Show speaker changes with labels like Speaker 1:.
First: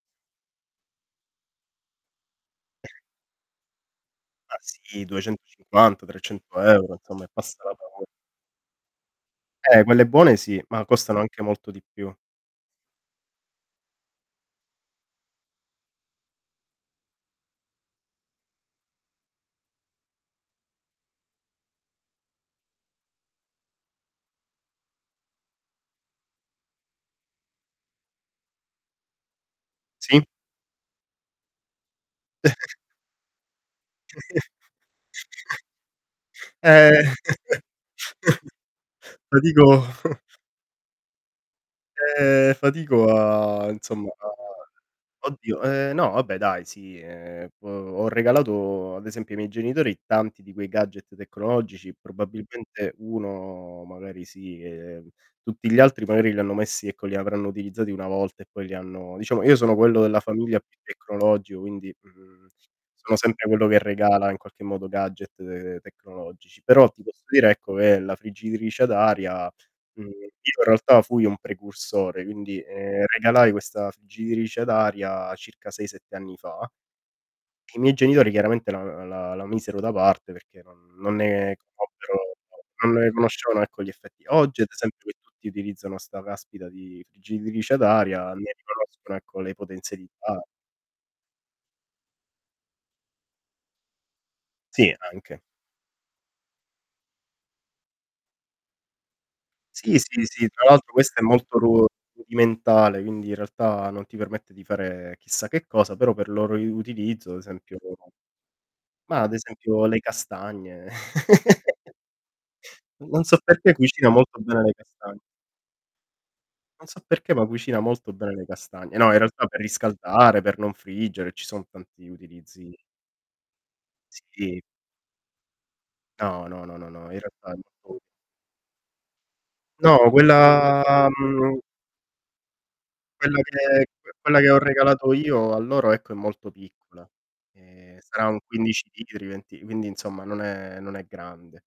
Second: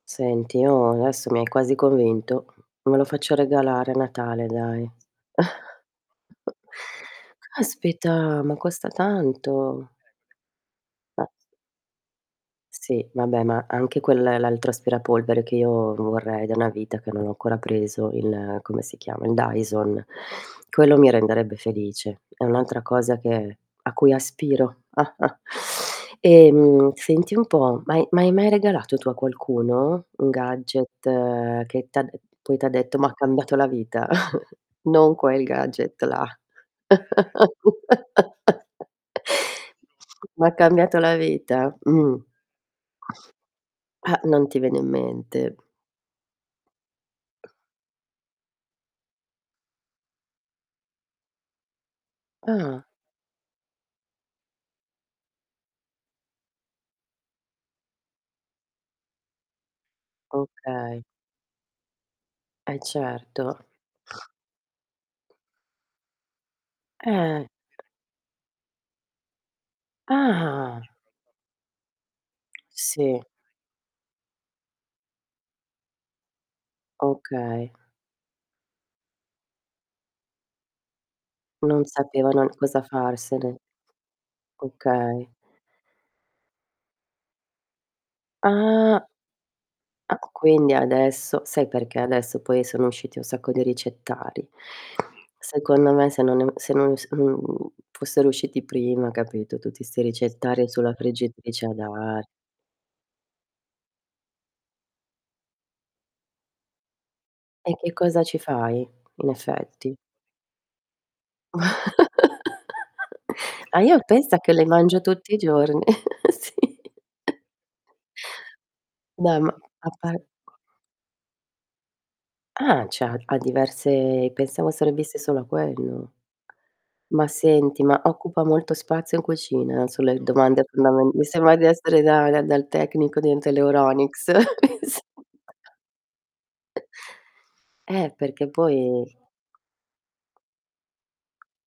Speaker 1: Senti, no, adesso mi hai quasi convinto. Me lo faccio regalare a Natale,
Speaker 2: Ma
Speaker 1: dai.
Speaker 2: sì, 250-300€ insomma e passa la paur
Speaker 1: Caspita, ma costa
Speaker 2: Eh,
Speaker 1: tanto.
Speaker 2: quelle buone sì, ma costano
Speaker 1: A
Speaker 2: anche molto di più.
Speaker 1: Sì, vabbè, ma anche quel l'altro aspirapolvere che io vorrei da una vita, che non ho ancora preso, il come si chiama? Il Dyson. Quello mi renderebbe felice. È un'altra cosa che a cui aspiro. Ehm, senti un po', ma ha ma hai mai regalato tu a qualcuno
Speaker 2: Sì.
Speaker 1: un gadget che t'ha d poi t'ha detto: "M'ha cambiato la vita." Non quel gadget là.
Speaker 2: Ehm ma dico
Speaker 1: Ma ha cambiato la vita? Mh.
Speaker 2: Ehm, fatico a insomma
Speaker 1: Eh,
Speaker 2: a
Speaker 1: non ti viene in mente.
Speaker 2: oddio, ehm, no vabbè dai, sì, ehm, ho ho regalato ad esempio ai miei genitori tanti di quei gadget tecnologici,
Speaker 1: Ah.
Speaker 2: probabilmente 1 magari sì, ehm, tutti gli altri magari li hanno messi ecco li avranno utilizzati 1 volta e poi li hanno diciamo, io sono quello della famiglia più
Speaker 1: Okay.
Speaker 2: tecnologico, quindi, mhmm,
Speaker 1: Eh
Speaker 2: sono sempre
Speaker 1: certo.
Speaker 2: quello che regala in qualche modo gadget, uhm, tecnologici. Però ti posso
Speaker 1: Eh.
Speaker 2: dire, ecco, che la friggitrice ad aria, mhmm, io in
Speaker 1: Ah.
Speaker 2: realtà fui un precursore, quindi, ehm,
Speaker 1: Sì.
Speaker 2: regalai questa friggitrice ad aria circa 6-7 anni fa,
Speaker 1: Okay.
Speaker 2: i miei genitori chiaramente la la la misero da parte perché non non ne
Speaker 1: Non
Speaker 2: conobbero
Speaker 1: sapevano n cosa
Speaker 2: non ne
Speaker 1: farsene.
Speaker 2: conoscevano ecco gli effetti. Oggi ad esempio qui
Speaker 1: Okay.
Speaker 2: tutti utilizzano 'sta caspita di friggitrice ad aria, ne
Speaker 1: Ah
Speaker 2: riconoscono ecco, le
Speaker 1: Ah, q
Speaker 2: potenzialità.
Speaker 1: quindi adesso sai perché adesso poi sono usciti un sacco di ricettari.
Speaker 2: Sì, anche.
Speaker 1: Secondo me se non è se non s se, mhmm, fossero usciti prima, capito, tutti
Speaker 2: Sì,
Speaker 1: 'sti
Speaker 2: sì, sì, tra
Speaker 1: ricettari
Speaker 2: l'altro
Speaker 1: sulla
Speaker 2: questa è molto
Speaker 1: friggitrice ad
Speaker 2: ru
Speaker 1: ar
Speaker 2: rudimentale, quindi in realtà non ti permette di fare chissà che cosa, però per loro i utilizzo, ad
Speaker 1: E
Speaker 2: esempio
Speaker 1: che cosa ci fai,
Speaker 2: ma
Speaker 1: in
Speaker 2: ad esempio
Speaker 1: effetti?
Speaker 2: le castagne. Non so perché
Speaker 1: A io
Speaker 2: cucina
Speaker 1: pensa
Speaker 2: molto
Speaker 1: che
Speaker 2: bene
Speaker 1: le
Speaker 2: le
Speaker 1: mangio
Speaker 2: casta
Speaker 1: tutti i giorn Sì.
Speaker 2: Non so perché, ma cucina molto bene le castagne. No, in
Speaker 1: Beh,
Speaker 2: realtà
Speaker 1: ma
Speaker 2: per
Speaker 1: a par
Speaker 2: riscaldare, per non friggere, ci sono tanti utilizzi
Speaker 1: Ah, cioè, ha ha diverse
Speaker 2: Sì.
Speaker 1: pensavo servisse solo a quello.
Speaker 2: No, no, no, no, no, in
Speaker 1: Ma
Speaker 2: realtà è
Speaker 1: senti,
Speaker 2: molto
Speaker 1: ma occupa molto spazio in cucina? Son
Speaker 2: No,
Speaker 1: le domande
Speaker 2: quella
Speaker 1: fondame mi sembra
Speaker 2: mhmm
Speaker 1: di essere da dal dal tecnico
Speaker 2: quello
Speaker 1: dentro
Speaker 2: che c
Speaker 1: l'Euronics.
Speaker 2: quella che ho regalato io a loro, ecco, è molto piccola. Ehm,
Speaker 1: Eh,
Speaker 2: sarà un
Speaker 1: perché
Speaker 2: 15
Speaker 1: poi
Speaker 2: litri, venti quindi, insomma, non è non è grande.